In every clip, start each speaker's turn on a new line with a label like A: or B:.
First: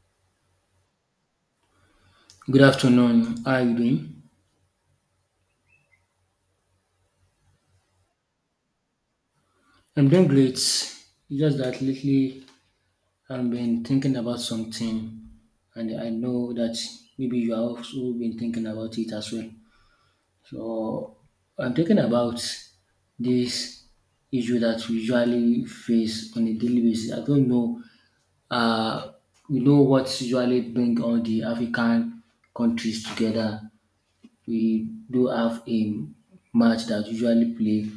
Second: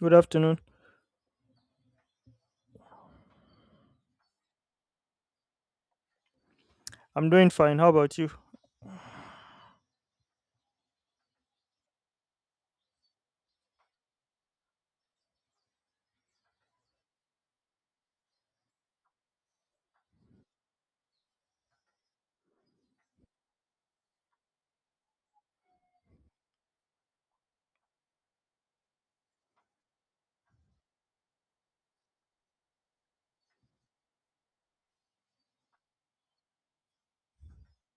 A: Good afternoon.
B: Good afternoon. How are you doing?
A: I'm doing fine. How about you?
B: I'm doing great. It's just that lately I've been thinking about something, and I know that maybe you have also been thinking about it as well. So I'm thinking about this issue that we usually face on a daily basis. I don't know. Uh, we know what usually bring all the African countries together. We do have a match that usually play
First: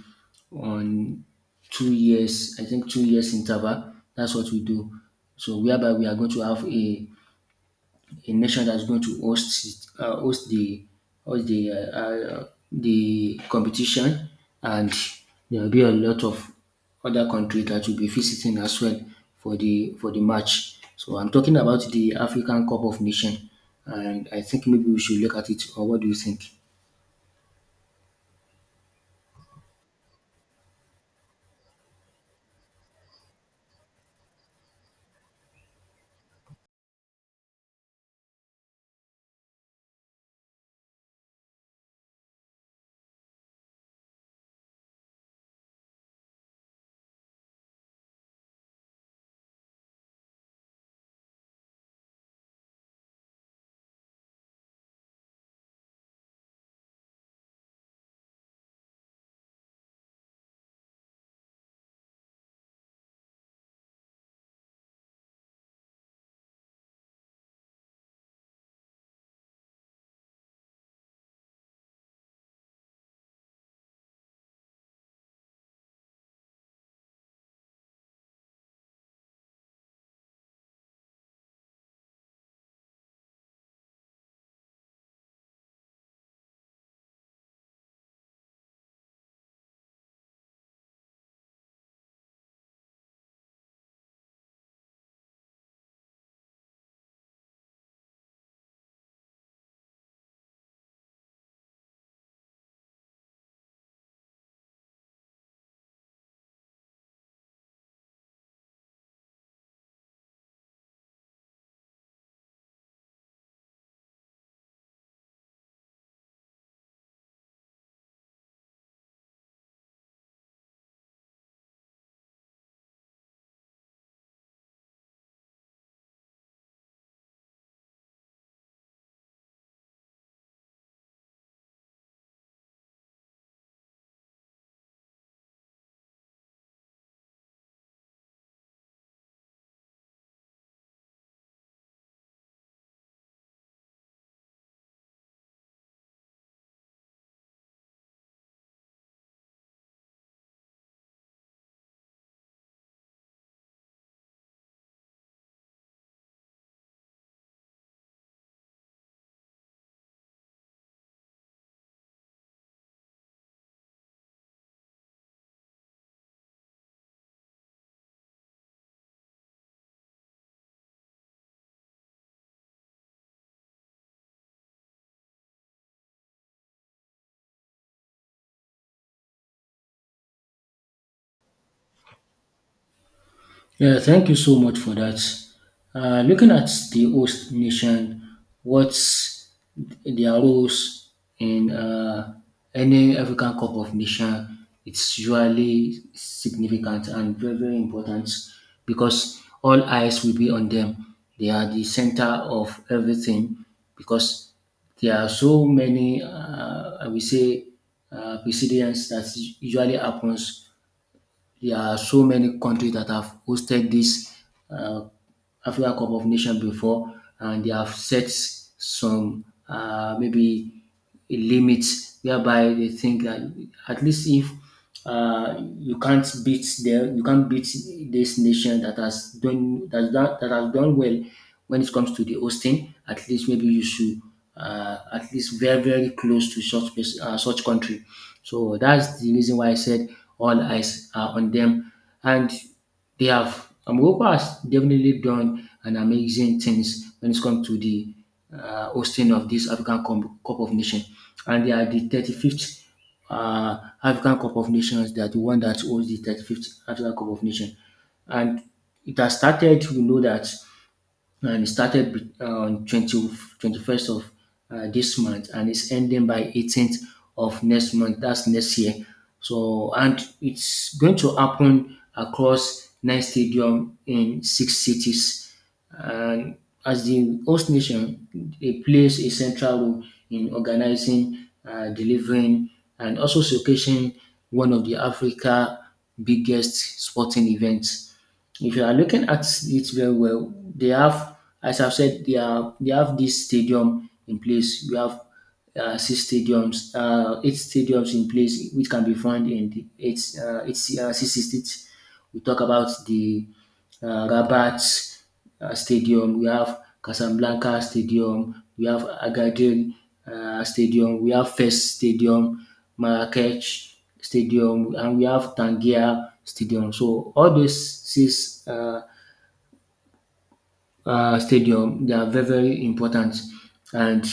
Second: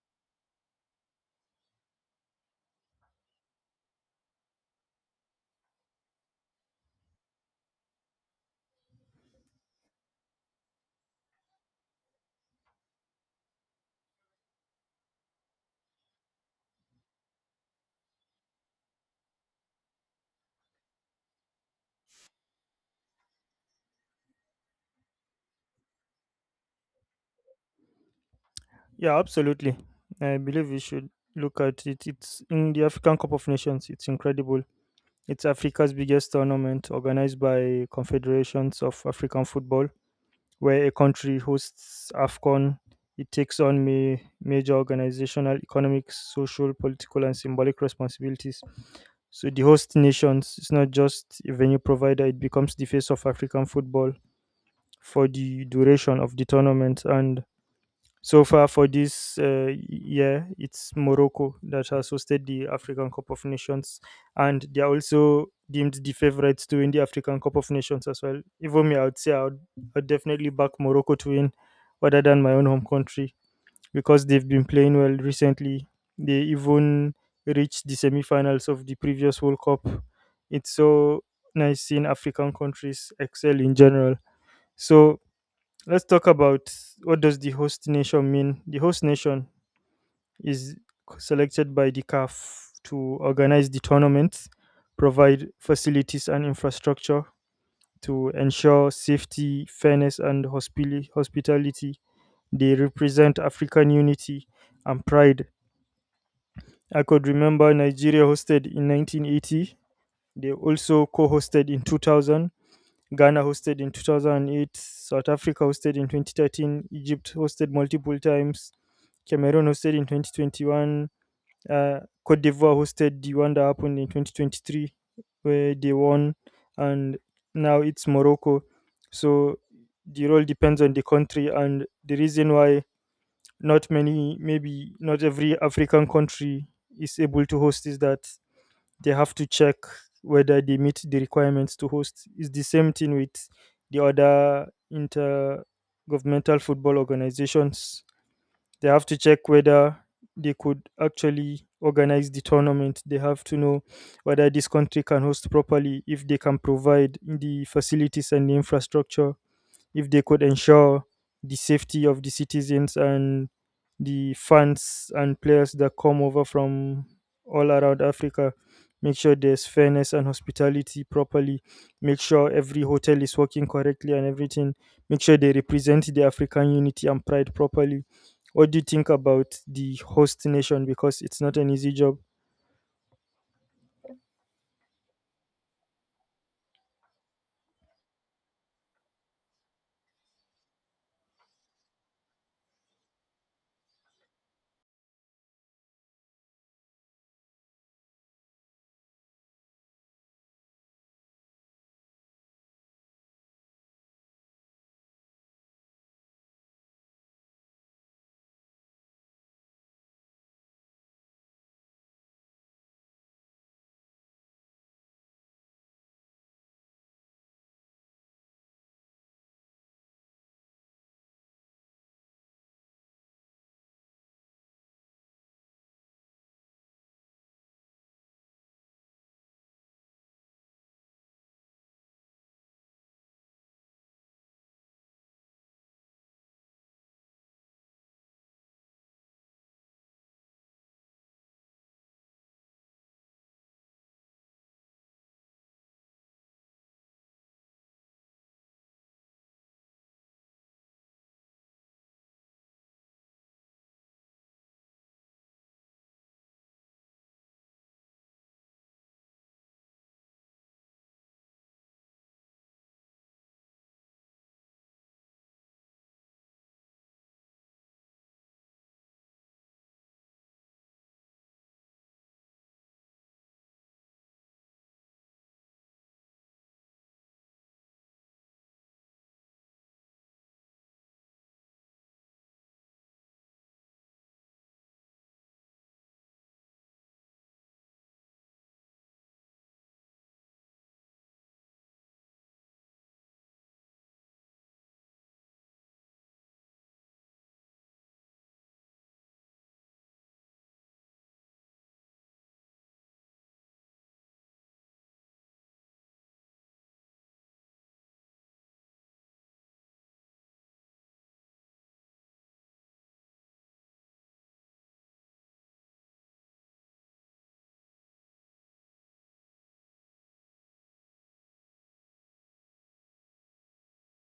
B: on 2 years, I think 2 years interval. That's what we do. So whereby we are going to have a nation that's going to host it- host the competition, and there will be a lot of other countries that will be visiting as well for the match. So I'm talking about the African Cup of Nation, and I think maybe we should look at it. Or what do you think?
A: Yeah, absolutely. I believe we should look at it. It's in the African Cup of Nations. It's incredible. It's Africa's biggest tournament organized by confederations of African football, where a country hosts AFCON. It takes on major organizational, economic, social, political, and symbolic responsibilities. So the host nations, it's not just a venue provider, it becomes the face of African football for the duration of the tournament. And so far for this year, it's Morocco that has hosted the African Cup of Nations, and they are also deemed the favorites to win the African Cup of Nations as well. Even me, I would say I would, I'd definitely back Morocco to win, rather than my own home country, because they've been playing well recently. They even reached the semi-finals of the previous World Cup. It's so nice seeing African countries excel in general. So let's talk about what does the host nation mean. The host nation is selected by the CAF to organize the tournament, provide facilities and infrastructure to ensure safety, fairness, and hospitality. They represent African unity and pride. I could remember Nigeria hosted in 1980. They also co-hosted in 2000. Ghana hosted in 2008, South Africa hosted in 2013, Egypt hosted multiple times, Cameroon hosted in 2021, Cote d'Ivoire hosted the one that happened in 2023, where they won, and now it's Morocco. So the role depends on the country, and the reason why not many, maybe not every African country is able to host, is that they have to check whether they meet the requirements to host. It's the same thing with the other intergovernmental football organizations. They have to check whether they could actually organize the tournament. They have to know whether this country can host properly, if they can provide the facilities and the infrastructure, if they could ensure the safety of the citizens and the fans and players that come over from all around Africa. Make sure there's fairness and hospitality properly. Make sure every hotel is working correctly and everything. Make sure they represent the African unity and pride properly. What do you think about the host nation? Because it's not an easy job.
B: Yeah, thank you so much for that. Looking at the host nation, what's their roles in any African Cup of Nation? It's usually significant and very, very important because all eyes will be on them. They are the center of everything because there are so many, I will say, precedents that usually happens. There are so many countries that have hosted this uh, Africa Cup of nations before, and they have set some maybe a limit whereby they think that at least if you can't beat them, you can't beat this nation that has done that, that has done well when it comes to the hosting. At least maybe you should at least very very close to such such country. So that's the reason why I said all eyes are on them, and they have Morocco has definitely done an amazing things when it comes to the hosting of this African Cup of Nations, and they are the 35th African Cup of Nations. They are the one that holds the 35th African Cup of Nations, and it has started. We know that and it started on twenty twenty first of this month, and it's ending by 18th of next month, that's next year. So and it's going to happen across 9 stadium in 6 cities. And as the host nation, it plays a central role in organizing, delivering, and also showcasing one of the Africa biggest sporting events. If you are looking at it very well, they have, as I've said, they have this stadium in place. We have 8 stadiums in place, which can be found in the eight, eight 6 states. We talk about the Rabat Stadium, we have Casablanca Stadium, we have Agadir Stadium, we have Fes Stadium, Marrakech Stadium, and we have Tangier Stadium. So all these six stadium. They are very very important, and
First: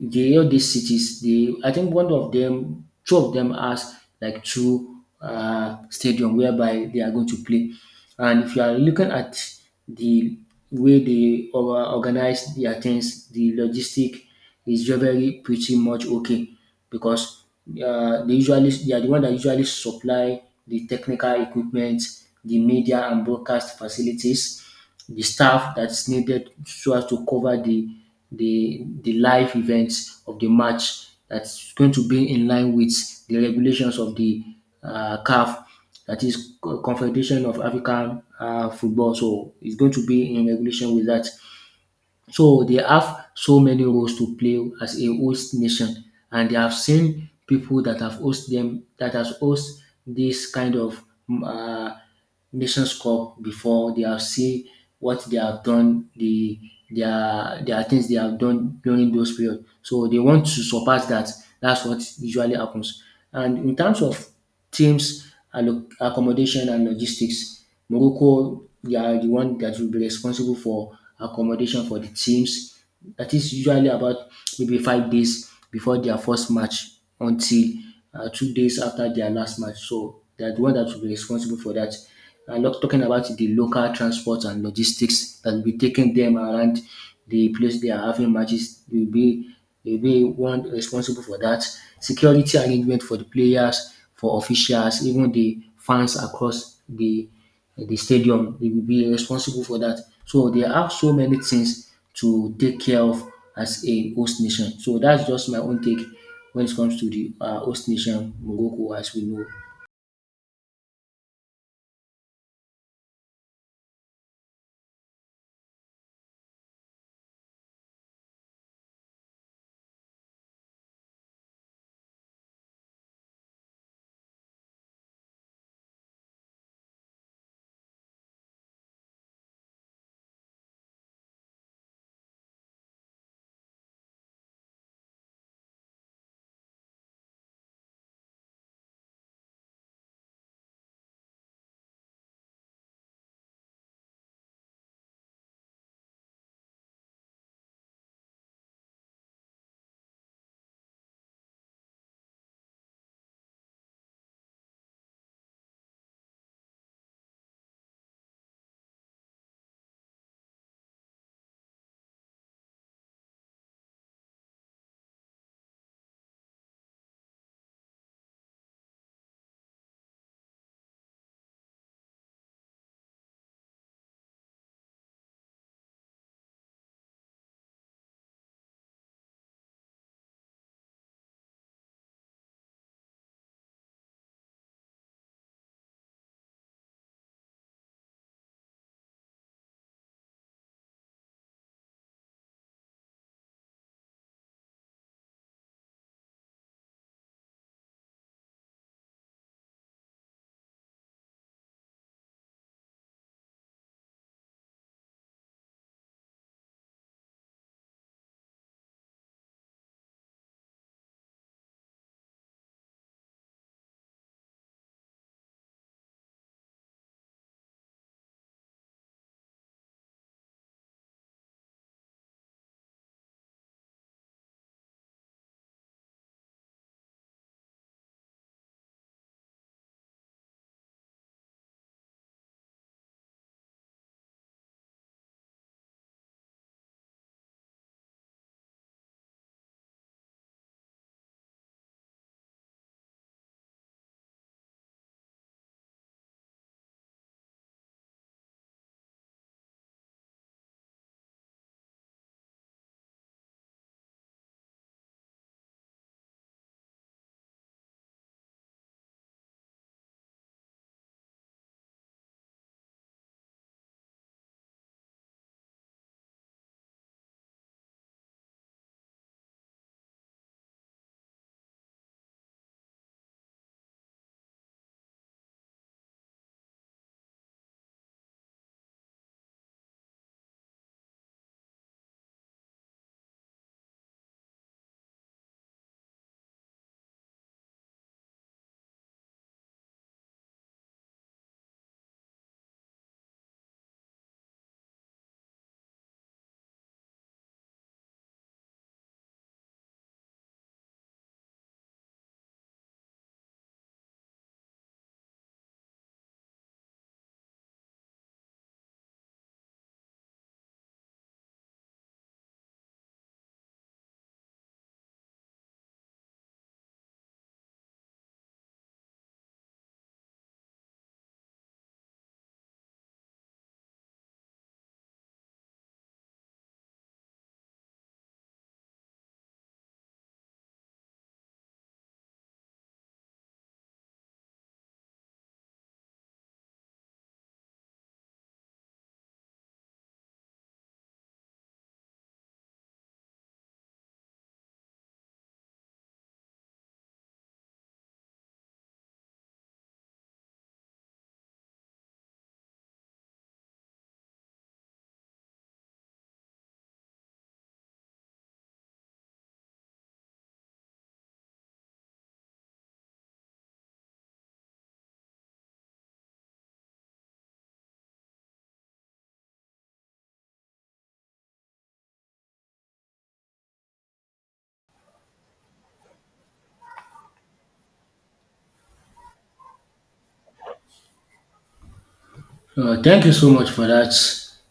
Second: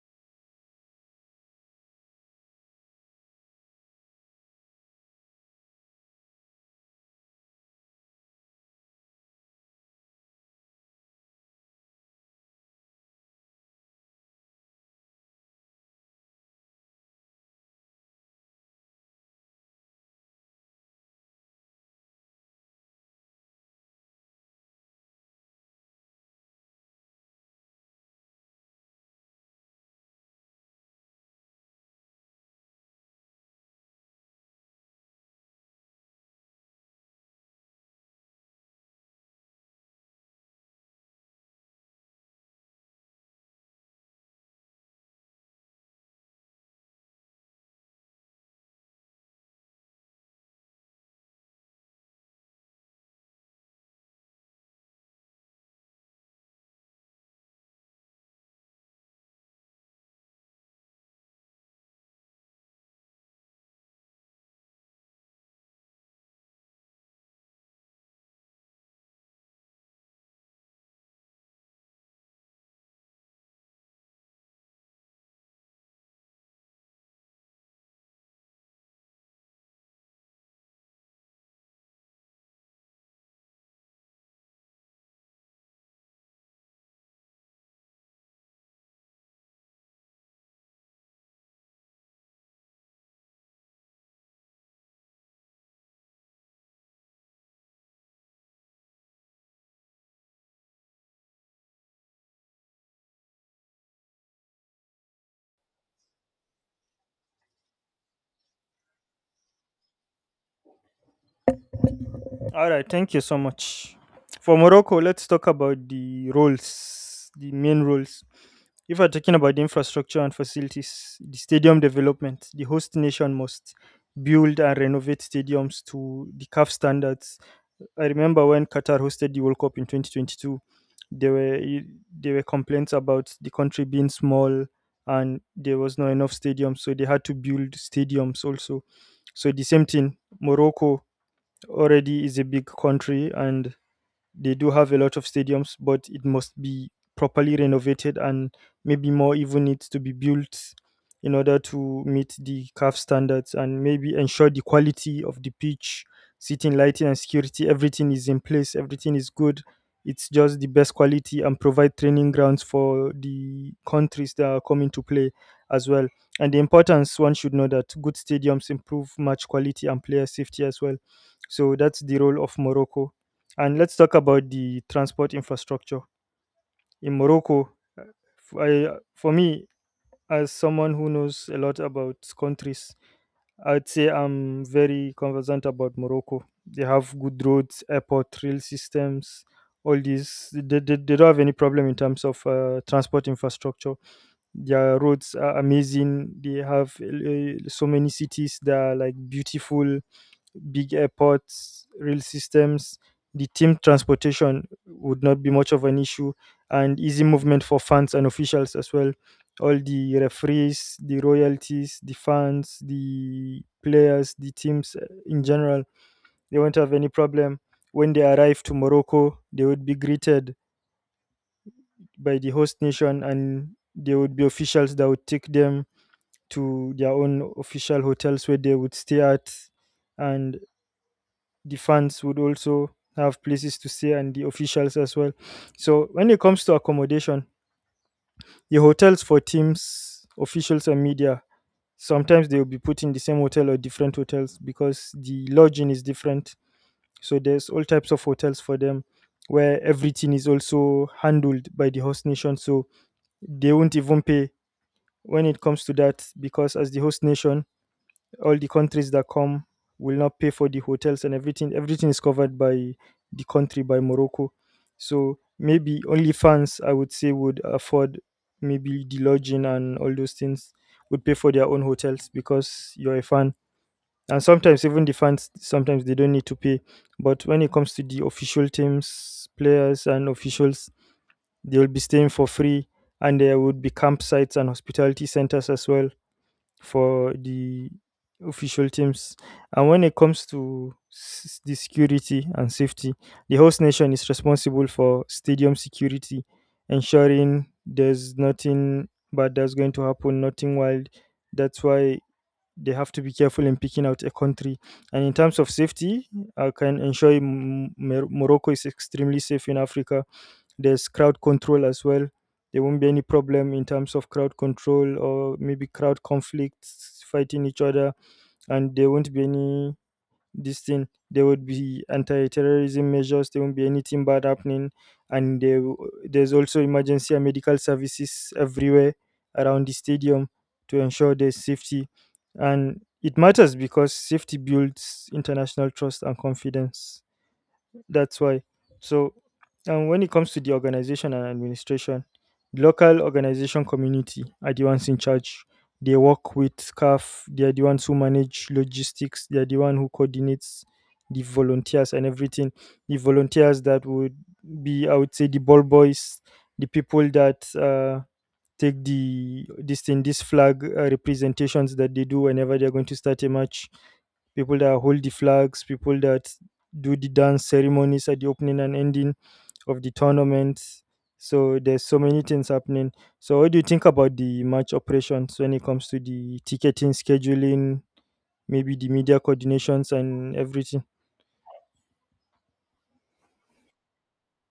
B: the all these cities, they, I think one of them, two of them has like two stadium whereby they are going to play. And if you are looking at the way they organize their things, the logistic is very very pretty much okay because they usually they are the one that usually supply the technical equipment, the media and broadcast facilities, the staff that's needed so as to cover the live events of the match, that's going to be in line with the regulations of the CAF, that is Confederation of African Football. So it's going to be in regulation with that. So they have so many roles to play as a host nation, and they have seen people that have host them, that has host this kind of mm, uh, Nations Cup before. They have seen what they have done, the their things they have done during those period. So they want to surpass that. That's what usually happens. And in terms of teams accommodation and logistics. Morocco, they are the one that will be responsible for accommodation for the teams. That is usually about maybe 5 days before their first match until 2 days after their last match. So they are the one that will be responsible for that. I'm not talking about the local transport and logistics that will be taking them around the place they are having matches. They will be, they will be one responsible for that. Security arrangement for the players, for officials, even the fans across the stadium, they will be responsible for that. So they have so many things to take care of as a host nation. So that's just my own take when it comes to the host nation, Morocco, as we know.
A: All right, thank you so much. For Morocco, let's talk about the roles, the main roles. If we're talking about the infrastructure and facilities, the stadium development, the host nation must build and renovate stadiums to the CAF standards. I remember when Qatar hosted the World Cup in 2022, there were there were complaints about the country being small, and there was not enough stadiums, so they had to build stadiums also. So the same thing, Morocco already is a big country, and they do have a lot of stadiums, but it must be properly renovated, and maybe more even needs to be built in order to meet the CAF standards, and maybe ensure the quality of the pitch, seating, lighting, and security. Everything is in place, everything is good. It's just the best quality, and provide training grounds for the countries that are coming to play as well. And the importance one should know that good stadiums improve match quality and player safety as well. So that's the role of Morocco. And let's talk about the transport infrastructure in Morocco. f- I, for me, as someone who knows a lot about countries, I'd say I'm very conversant about Morocco. They have good roads, airport, rail systems, all these. They don't have any problem in terms of transport infrastructure. Their roads are amazing. They have so many cities that are like beautiful big airports, rail systems. The team transportation would not be much of an issue, and easy movement for fans and officials as well. All the referees, the royalties, the fans, the players, the teams in general, they won't have any problem. When they arrive to Morocco, they would be greeted by the host nation, and there would be officials that would take them to their own official hotels where they would stay at, and the fans would also have places to stay, and the officials as well. So when it comes to accommodation, the hotels for teams, officials, and media, sometimes they will be put in the same hotel or different hotels because the lodging is different. So there's all types of hotels for them, where everything is also handled by the host nation. So they won't even pay when it comes to that, because as the host nation, all the countries that come will not pay for the hotels and everything. Everything is covered by the country, by Morocco. So maybe only fans, I would say, would afford maybe the lodging and all those things, would pay for their own hotels because you're a fan. And sometimes even the fans sometimes they don't need to pay. But when it comes to the official teams, players and officials, they will be staying for free, and there would be campsites and hospitality centers as well for the official teams. And when it comes to the security and safety, the host nation is responsible for stadium security, ensuring there's nothing bad that's going to happen, nothing wild. That's why they have to be careful in picking out a country. And in terms of safety, I can ensure you Morocco is extremely safe in Africa. There's crowd control as well. There won't be any problem in terms of crowd control, or maybe crowd conflicts fighting each other, and there won't be any this thing. There would be anti-terrorism measures. There won't be anything bad happening, and there's also emergency and medical services everywhere around the stadium to ensure there's safety, and it matters because safety builds international trust and confidence. That's why. So, and when it comes to the organization and administration, the local organization community are the ones in charge. They work with staff. They are the ones who manage logistics. They are the one who coordinates the volunteers and everything. The volunteers that would be, I would say, the ball boys, the people that take the this thing, this flag representations that they do whenever they are going to start a match, people that hold the flags, people that do the dance ceremonies at the opening and ending of the tournament. So there's so many things happening. So what do you think about the match operations when it comes to the ticketing, scheduling, maybe the media coordinations and everything?
B: Thank you so much for that.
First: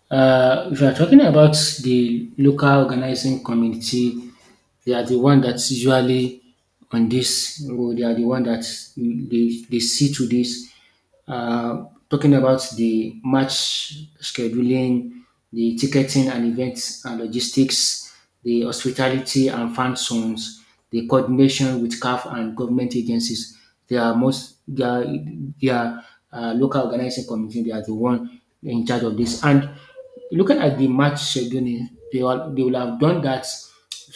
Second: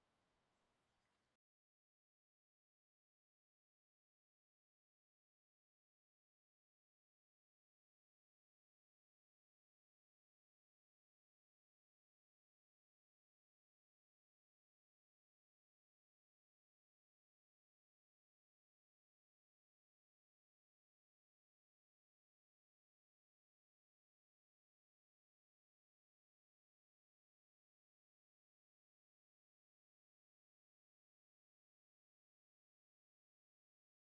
B: If you are talking about the local organizing community, they are the one that's usually on this road. They are the one that they see to this. Talking about the match scheduling, the ticketing and events and logistics, the hospitality and fan zones, the coordination with CAF and government agencies. They are most they are, they are local organizing committee. They are the one in charge of this. And looking at the match scheduling, they all they will have done that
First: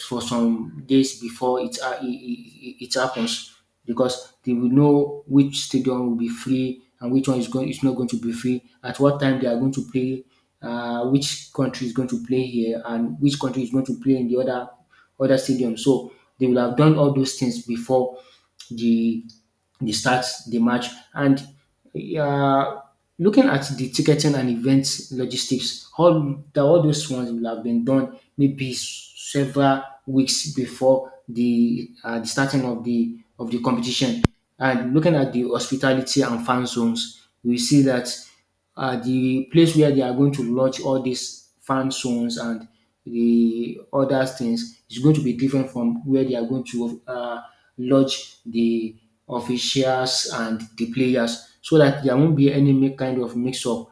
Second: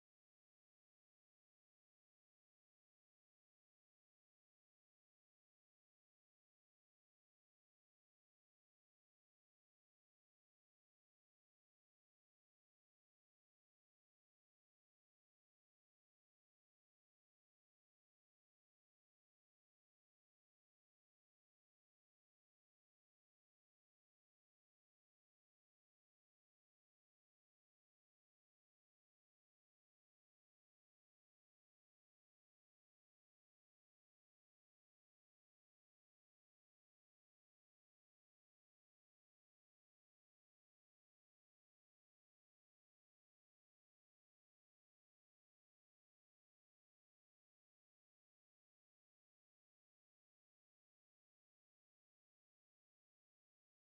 B: for some days before it, ha- it happens because they will know which stadium will be free and which one is going, is not going to be free, at what time they are going to play, which country is going to play here and which country is going to play in the other stadium. So they will have done all those things before the the start the match. And uh, looking at the ticketing and event logistics, all those ones will have been done maybe several weeks before the starting of the competition. And looking at the hospitality and fan zones, we see that the place where they are going to launch all these fan zones and the other things is going to be different from where they are going to lodge the officials and the players, so that there won't be any kind of mix up.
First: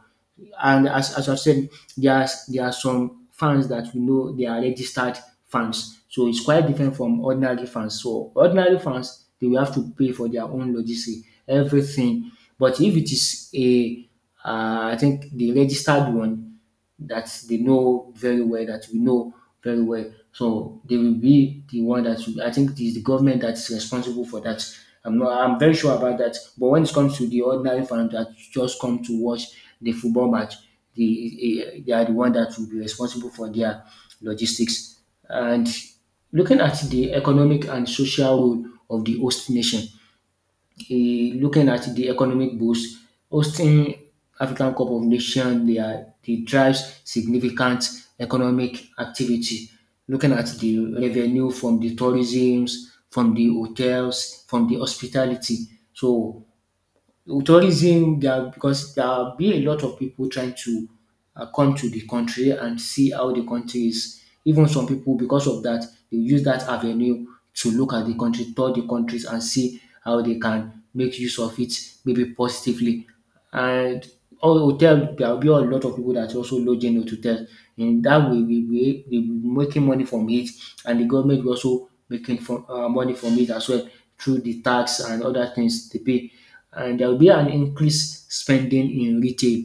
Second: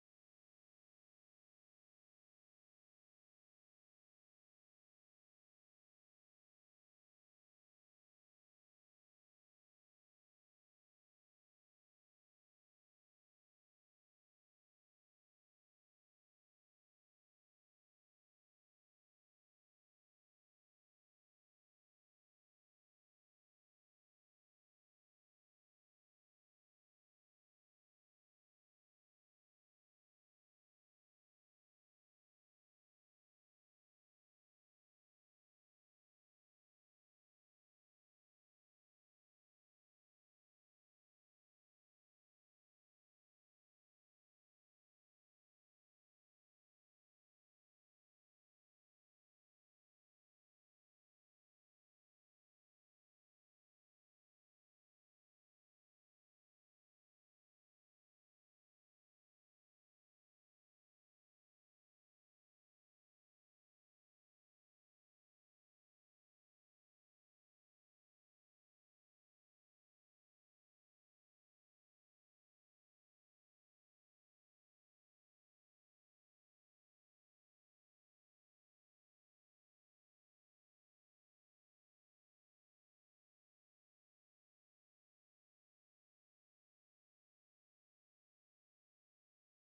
B: And as I've said, there are some fans that we know they are registered fans. So it's quite different from ordinary fans. So ordinary fans, they will have to pay for their own logistics, everything. But if it is I think the registered one, that they know very well, that we know very well. So they will be the one that will, I think it is the government that's responsible for that. I'm not, I'm very sure about that. But when it comes to the ordinary fans that just come to watch the football match, the, they are the one that will be responsible for their logistics. And looking at the economic and social role of the host nation, eh, looking at the economic boost, hosting African Cup of Nations, they are they drives significant economic activity. Looking at the revenue from the tourisms, from the hotels, from the hospitality. So tourism there because there'll be a lot of people trying to come to the country and see how the country is. Even some people, because of that, they use that avenue to look at the country, tour the countries, and see how they can make use of it, maybe positively. And all hotel, there will be a lot of people that also lodging in hotels. In that way, we will be making money from it, and the government will also making money from it as well through the tax and other things they pay. And there will be an increased spending in retail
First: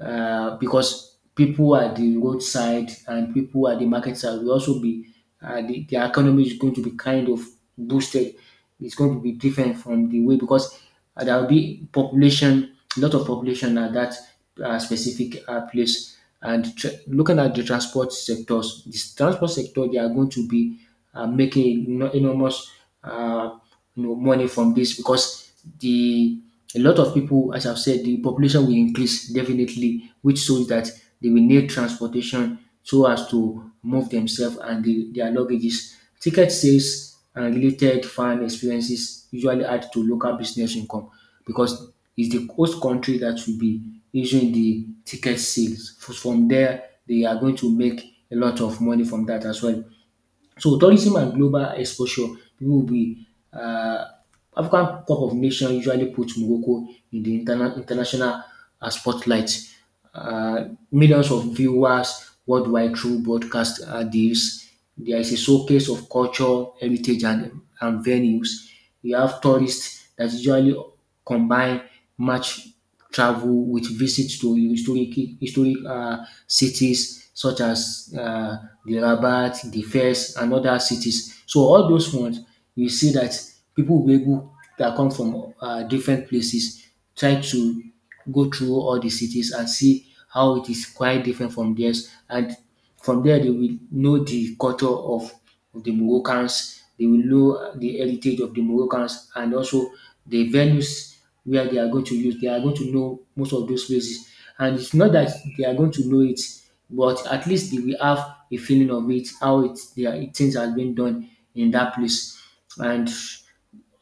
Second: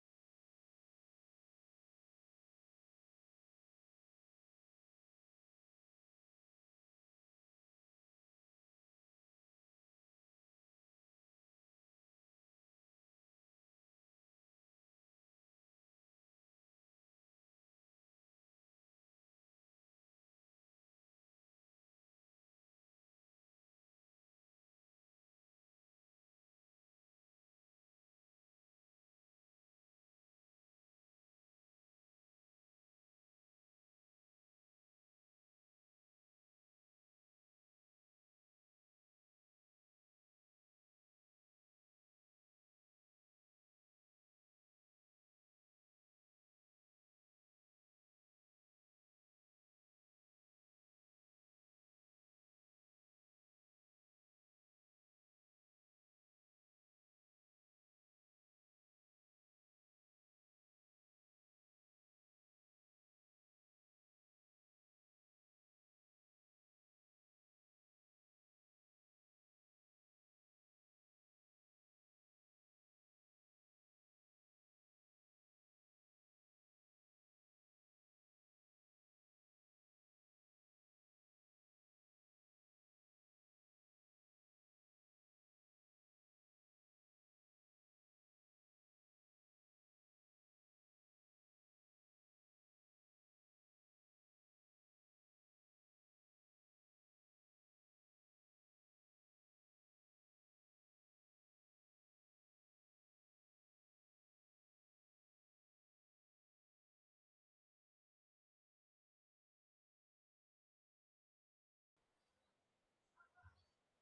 B: because people at the roadside and people at the market side will also be the economy is going to be kind of boosted. It's going to be different from the way because there will be population, a lot of population at that specific place. And looking at the transport sectors, this transport sector they are going to be enormous uh, money from this because the a lot of people, as I've said, the population will increase definitely, which shows that they will need transportation so as to move themselves and the, their luggages. Ticket sales and related fan experiences usually add to local business income because it's the host country that will be issuing the ticket sales. From there, they are going to make a lot of money from that as well. So tourism and global exposure, people will be um African Cup of Nations usually put Morocco in the de international spotlight. Millions of viewers worldwide through broadcast deals. There is a showcase of culture, heritage and venues. You have tourists that usually combine match travel with visits to historic cities such as the Rabat, the Fes, and other cities. So all those ones, we see that people will be able that come from different places try to go through all the cities and see how it is quite different from theirs. And from there, they will know the culture of the Moroccans, they will know the heritage of the Moroccans, and also the venues where they are going to use. They are going to know most of those places. And it's not that they are going to know it, but at least they will have a feeling of it, how it, they are, things are been done in that place. And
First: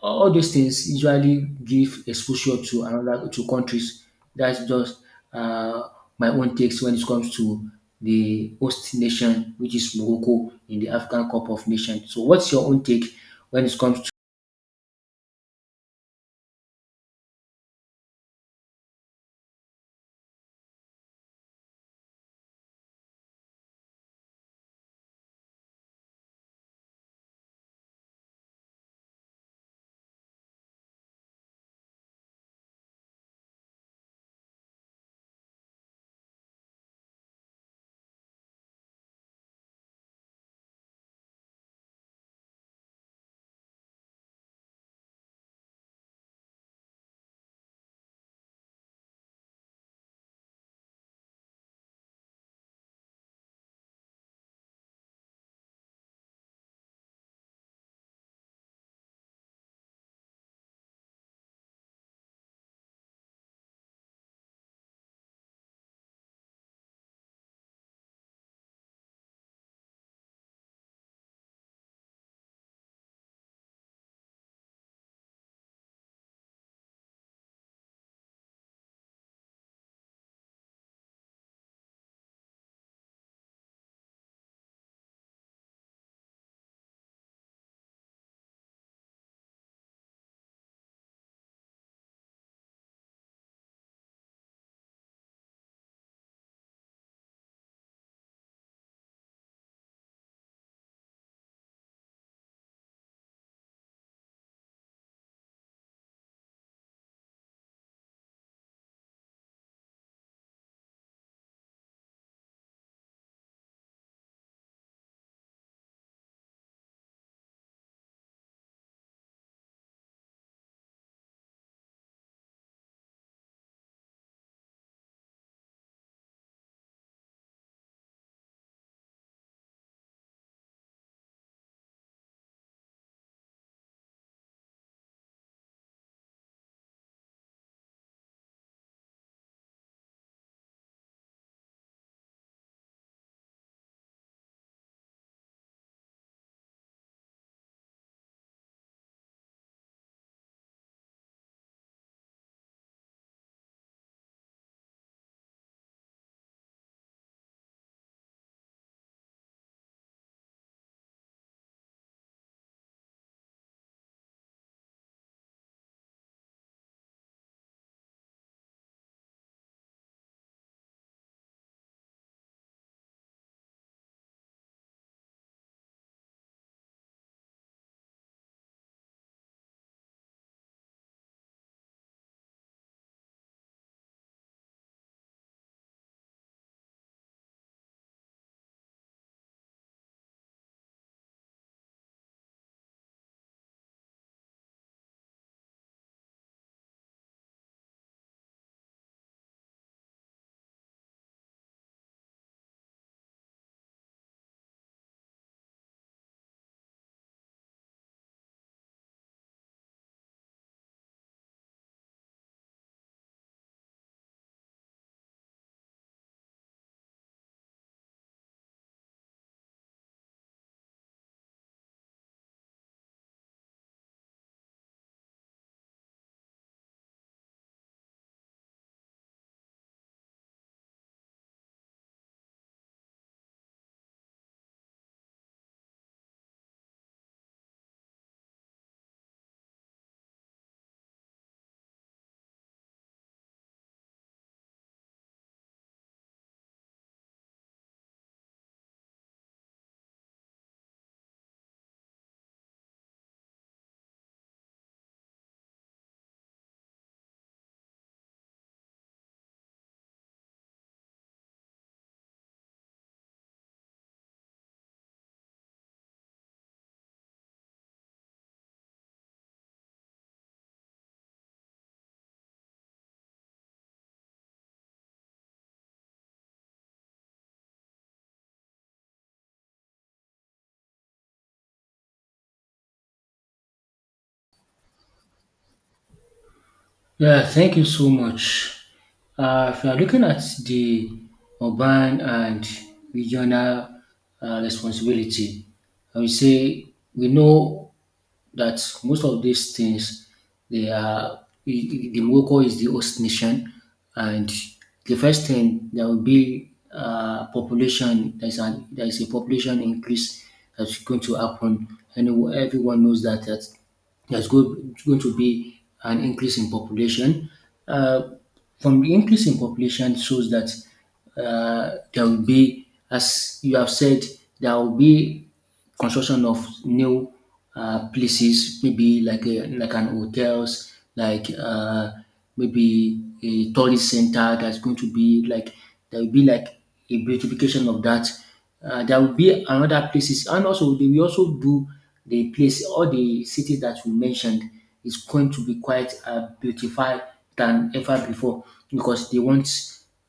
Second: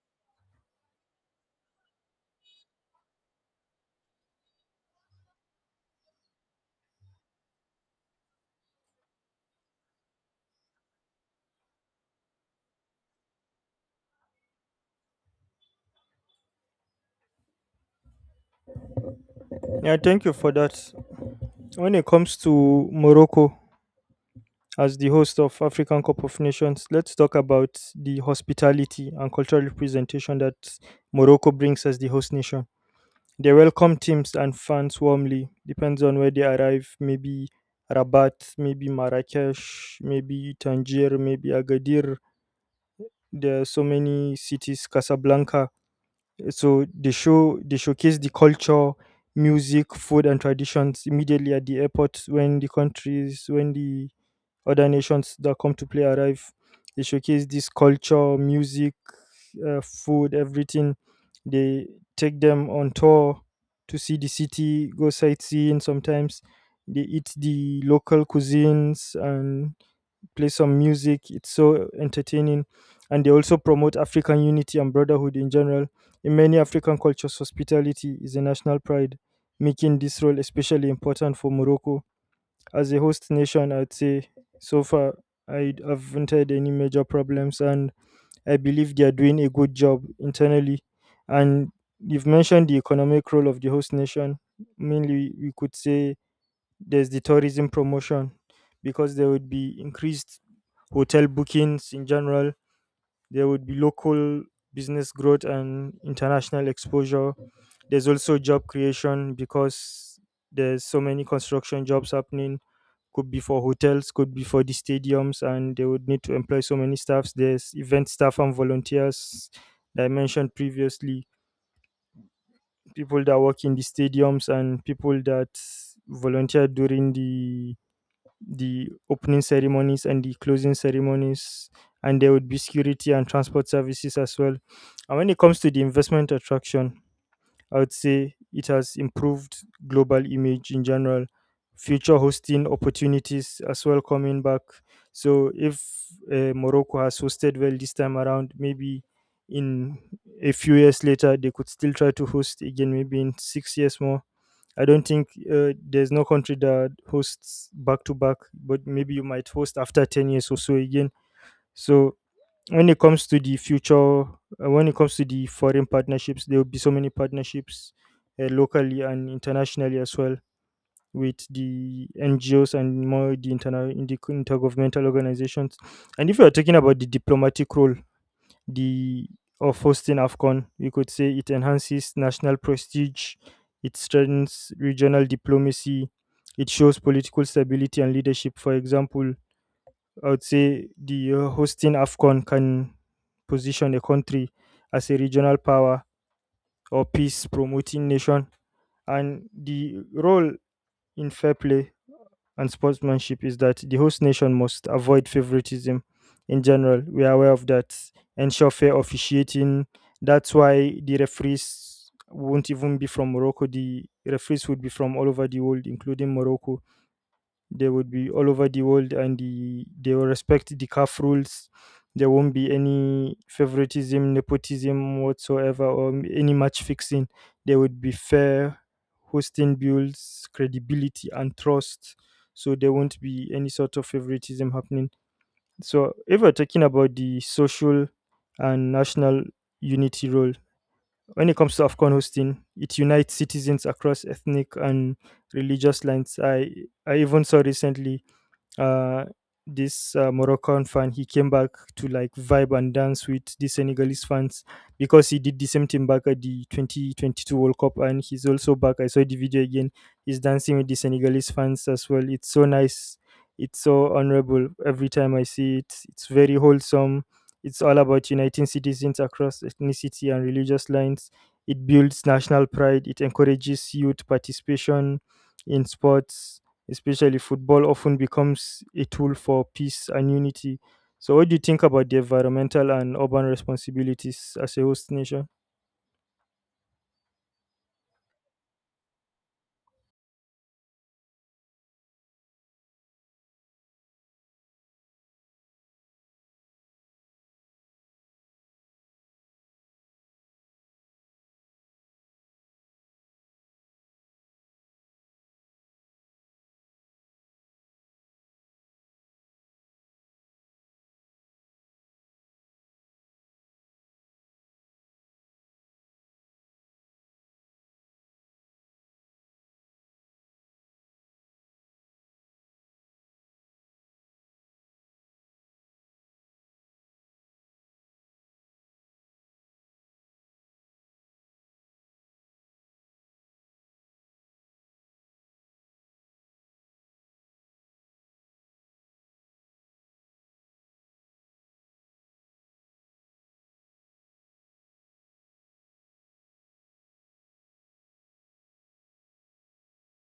B: all those things usually give exposure to another to countries. That's just uh, my own takes when it comes to the host nation, which is Morocco in the African Cup of Nations. So, what's your own take when it comes.
A: Yeah, thank you for that. When it comes to Morocco as the host of African Cup of Nations, let's talk about the hospitality and cultural representation that Morocco brings as the host nation. They welcome teams and fans warmly, depends on where they arrive. Maybe Rabat, maybe Marrakesh, maybe Tangier, maybe Agadir. There are so many cities, Casablanca. So they show they showcase the culture, music, food, and traditions immediately at the airport when the countries when the other nations that come to play arrive. They showcase this culture, music, food, everything. They take them on tour to see the city, go sightseeing sometimes. They eat the local cuisines and play some music. It's so entertaining. And they also promote African unity and brotherhood in general. In many African cultures, hospitality is a national pride, making this role especially important for Morocco. As a host nation, I'd say so far I haven't had any major problems, and I believe they are doing a good job internally. And you've mentioned the economic role of the host nation. Mainly, we could say there's the tourism promotion, because there would be increased hotel bookings in general. There would be local business growth and international exposure. There's also job creation, because there's so many construction jobs happening. Could be for hotels, could be for the stadiums, and they would need to employ so many staffs. There's event staff and volunteers that I mentioned previously, people that work in the stadiums and people that volunteer during the opening ceremonies and the closing ceremonies, and there would be security and transport services as well. And when it comes to the investment attraction, I would say it has improved global image in general, future hosting opportunities as well, coming back. So if Morocco has hosted well this time around, maybe in a few years later they could still try to host again, maybe in 6 years more. I don't think there's no country that hosts back to back, but maybe you might host after 10 years or so again. So when it comes to the future, when it comes to the foreign partnerships, there will be so many partnerships locally and internationally as well, with the NGOs and in the intergovernmental organizations. And if you're talking about the diplomatic role, the of hosting AFCON. You could say it enhances national prestige, it strengthens regional diplomacy, it shows political stability and leadership. For example, I would say the hosting AFCON can position a country as a regional power or peace promoting nation. And the role in fair play and sportsmanship is that the host nation must avoid favoritism in general. We are aware of that. Ensure fair officiating. That's why the referees won't even be from Morocco. The referees would be from all over the world, including Morocco. They would be all over the world and they will respect the CAF rules. There won't be any favoritism, nepotism whatsoever, or any match fixing. There would be fair hosting builds credibility and trust. So there won't be any sort of favoritism happening. So if we're talking about the social and national unity role, when it comes to AFCON hosting, it unites citizens across ethnic and religious lines. I even saw recently uh, this Moroccan fan, he came back to like vibe and dance with the Senegalese fans because he did the same thing back at the 2022 World Cup, and he's also back. I saw the video again. He's dancing with the Senegalese fans as well. It's so nice. It's so honorable every time I see it. It's very wholesome. It's all about uniting citizens across ethnicity and religious lines. It builds national pride. It encourages youth participation in sports, especially football, often becomes a tool for peace and unity. So, what do you think about the environmental and urban responsibilities as a host nation?
B: Yeah, thank you so much. If you are looking at the urban and regional responsibility, I would say we know that most of these things they are the Morocco is the host nation, and the first thing there will be population. There is a population increase that's going to happen, and everyone knows that there's go- going to be an increase in population. Uh, from the increase in population shows that there will be, as you have said, there will be construction of new places, maybe like a, like an hotels, like maybe a tourist center that's going to be like there will be like a beautification of that. There will be another places, and also they will also do the place all the cities that we mentioned is going to be quite beautified than ever before because they want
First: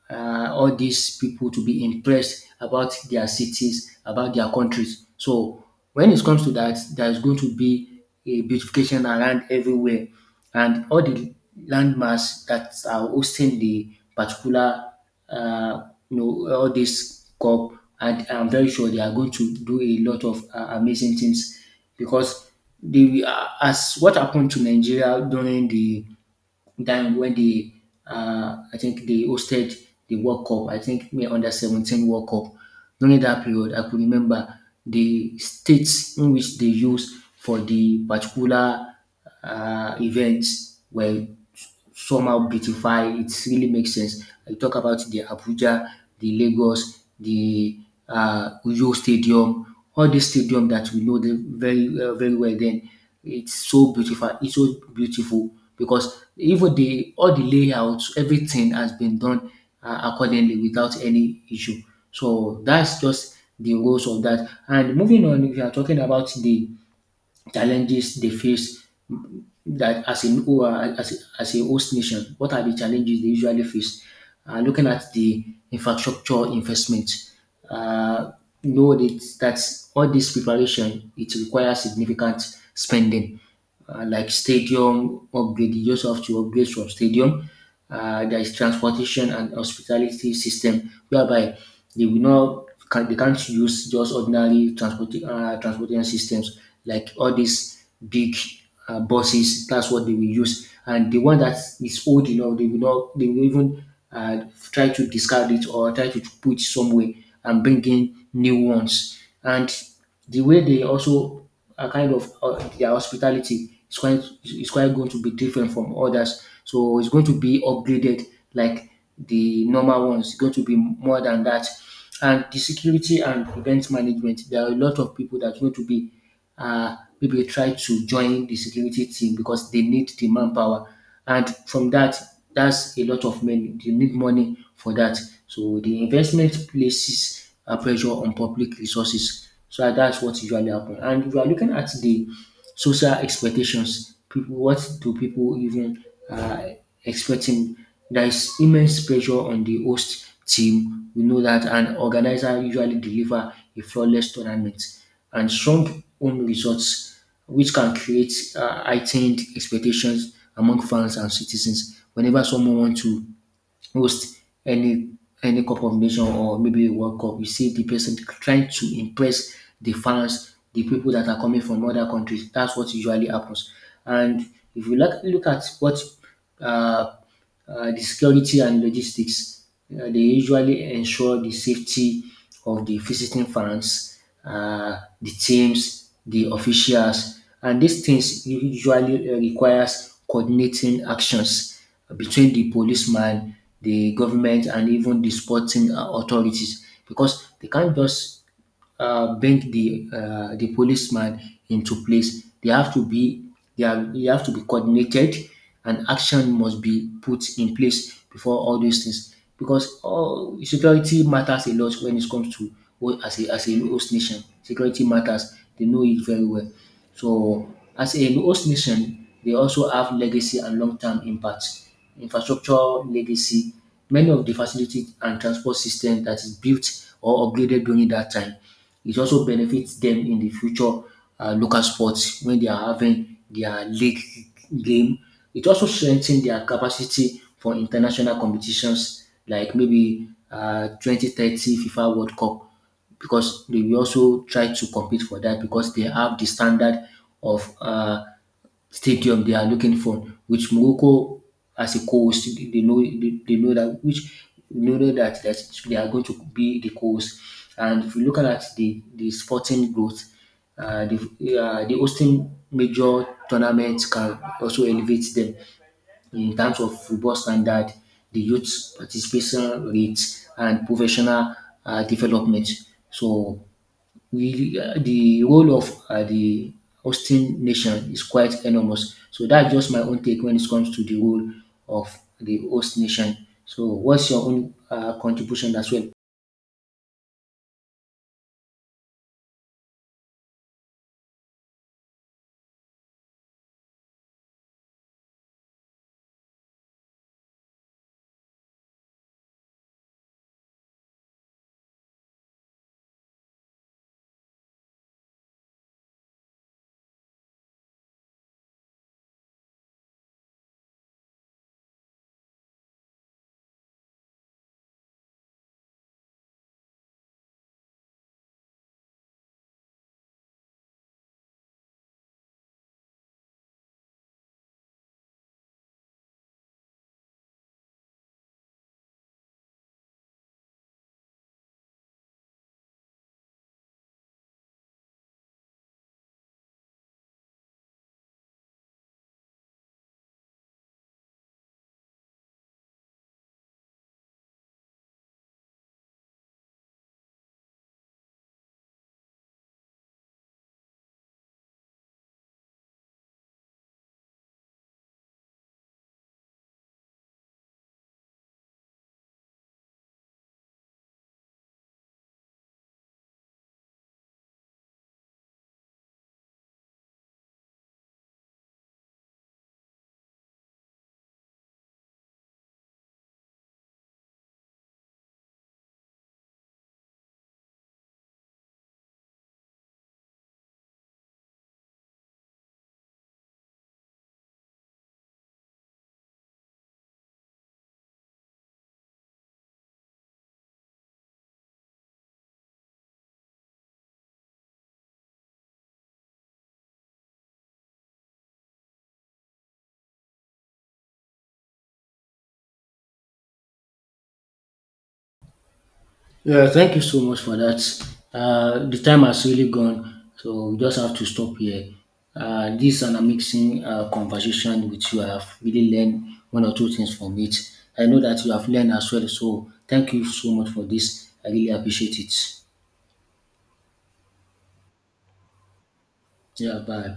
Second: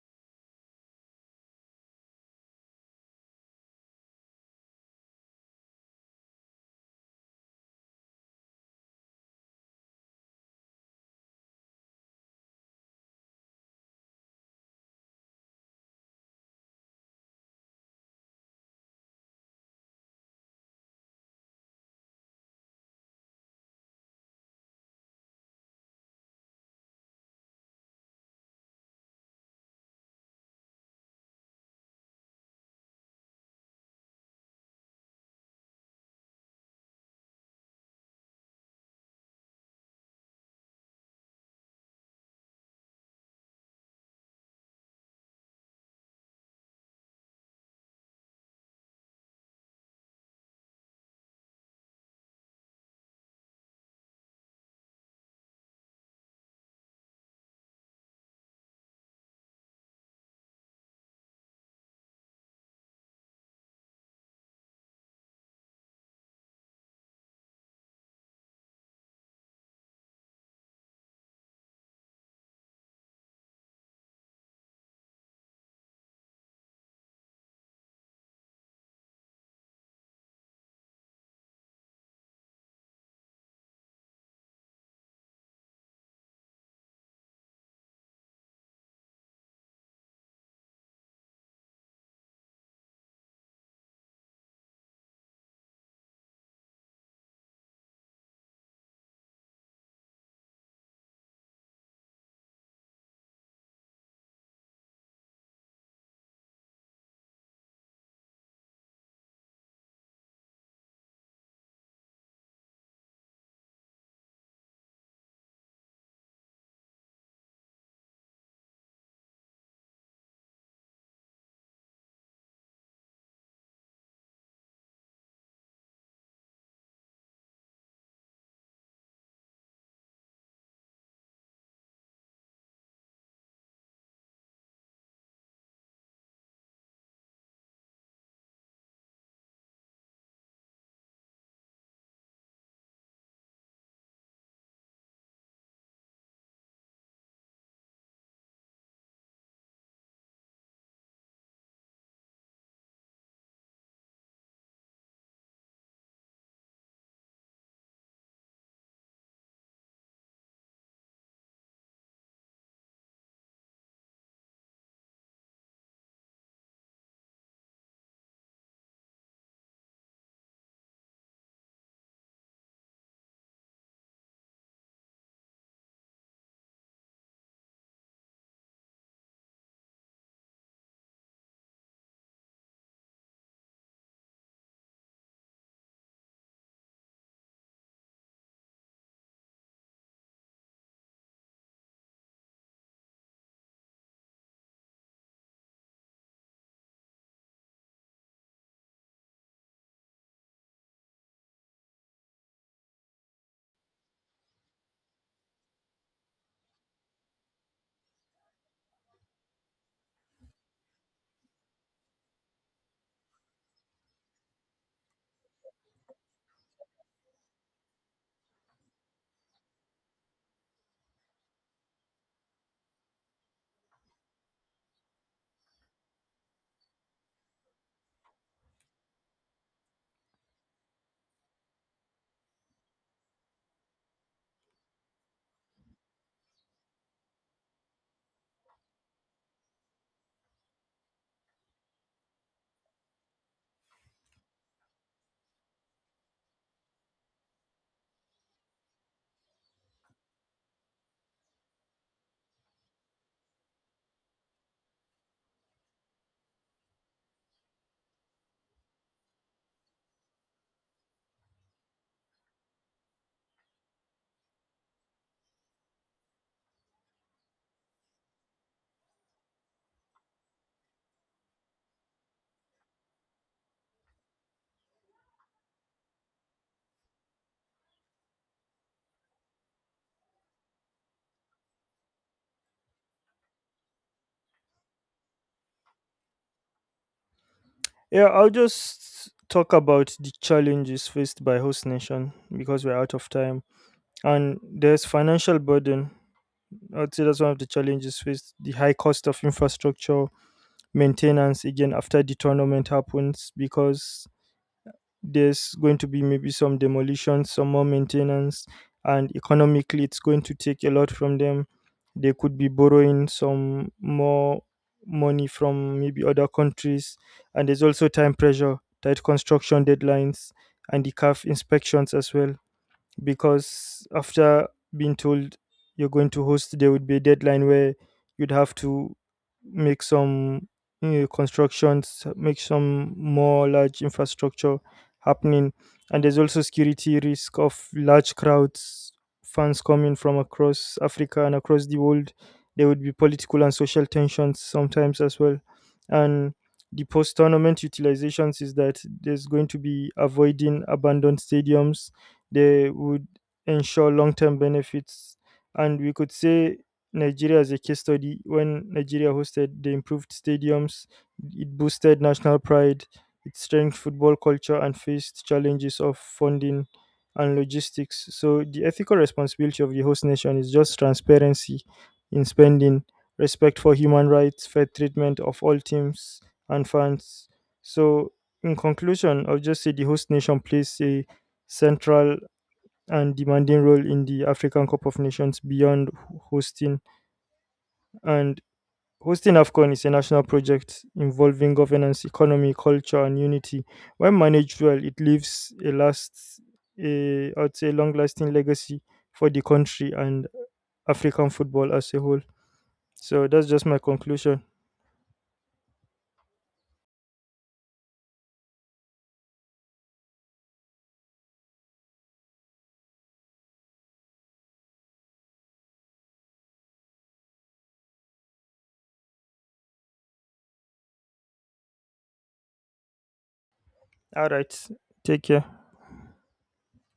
B: all these people to be impressed about their cities, about their countries. So when it comes to that, there's going to be a beautification around everywhere, and all the landmass that are hosting the particular, uh, you know, all this cup, and I'm very sure they are going to do a lot of amazing things because the as what happened to Nigeria during the time when I think they hosted the World Cup. I think me under 17 World Cup. During that period, I could remember the states in which they used for the particular events were somehow beautify. It really makes sense. I talk about the Abuja, the Lagos, the Uyo Stadium, all these stadium that we know them very very well. Then it's so beautiful. It's so beautiful because even the all the layouts, everything has been done accordingly without any issue. So that's just the roles of that. And moving on, we are talking about the challenges they face that as a host nation, what are the challenges they usually face? Looking at the infrastructure investment, uh, know that, that all this preparation it requires significant spending, like stadium upgrade. You just have to upgrade from stadium. There is transportation and hospitality system whereby they will not can, they can't use just ordinary transportation systems like all these big buses. That's what they will use, and the one that is old enough, they will not, they will even uh, try to discard it or try to put it somewhere and bring in new ones. And the way they also are kind of their hospitality is quite going to be different from others. So it's going to be upgraded like the normal ones. It's going to be more than that. And the security and event management, there are a lot of people that are going to be maybe try to join the security team because they need the manpower. And from that, that's a lot of money. They need money for that. So the investment places a pressure on public resources. So that's what usually happen. And if you are looking at the social expectations, people, what do people even uh, expecting? There is immense pressure on the host team. We know that, and organizer usually deliver a flawless tournament and some own results, which can create heightened expectations among fans and citizens. Whenever someone wants to host any any cup combination or maybe a World Cup, you see the person trying to impress the fans, the people that are coming from other countries. That's what usually happens. And if you look at what uh, the security and logistics. They usually ensure the safety of the visiting fans, the teams, the officials, and these things usually requires coordinating actions between the policeman, the government, and even the sporting authorities because they can't just bend the policeman into place. They have to be they have to be coordinated, and action must be put in place before all these things. Because all security matters a lot when it comes to as a host nation. Security matters. They know it very well. So as a host nation, they also have legacy and long term impact. Infrastructure legacy many of the facilities and transport system that is built or upgraded during that time. It also benefit dem in de future local sports wen dey are having their league game. It also strengthen their capacity for international competitions like maybe 2030 FIFA World Cup because dey will also try to compete for dat because dey have de standard of stadium they are looking for, which Morocco as a co-host, they know they know that which they know that, that they are going to be the co-host. And if you look at the sporting growth, uh, the the hosting major tournaments can also elevate them in terms of football standard, the youth participation rates, and professional development. So we the role of the hosting nation is quite enormous. So that's just my own take when it comes to the role of the host nation. So what's your own contribution as well?
A: Yeah, I'll just talk about the challenges faced by host nation because we're out of time. And there's financial burden. I'd say that's one of the challenges faced: the high cost of infrastructure maintenance again after the tournament happens, because there's going to be maybe some demolition, some more maintenance, and economically it's going to take a lot from them. They could be borrowing some more money from maybe other countries, and there's also time pressure, tight construction deadlines, and the calf inspections as well because after being told you're going to host, there would be a deadline where you'd have to make some constructions, make some more large infrastructure happening. And there's also security risk of large crowds, fans coming from across Africa and across the world. There would be political and social tensions sometimes as well. And the post tournament utilizations is that there's going to be avoiding abandoned stadiums, they would ensure long term benefits. And we could say Nigeria as a case study. When Nigeria hosted, they improved stadiums, it boosted national pride, it strengthened football culture, and faced challenges of funding and logistics. So the ethical responsibility of the host nation is just transparency in spending, respect for human rights, fair treatment of all teams and fans. So in conclusion, I'll just say the host nation plays a central and demanding role in the African Cup of Nations beyond hosting. And hosting AFCON is a national project involving governance, economy, culture, and unity. When managed well, it leaves a I'd say, long-lasting legacy for the country and African football as a whole. So that's just my conclusion.
B: Yeah, thank you so much for that. The time has really gone, so we just have to stop here. This and an amazing conversation with you. I have really learned one or two things from it. I know that you have learned as well. So thank you so much for this. I really appreciate it.
A: All right, take care.
B: Yeah, bye.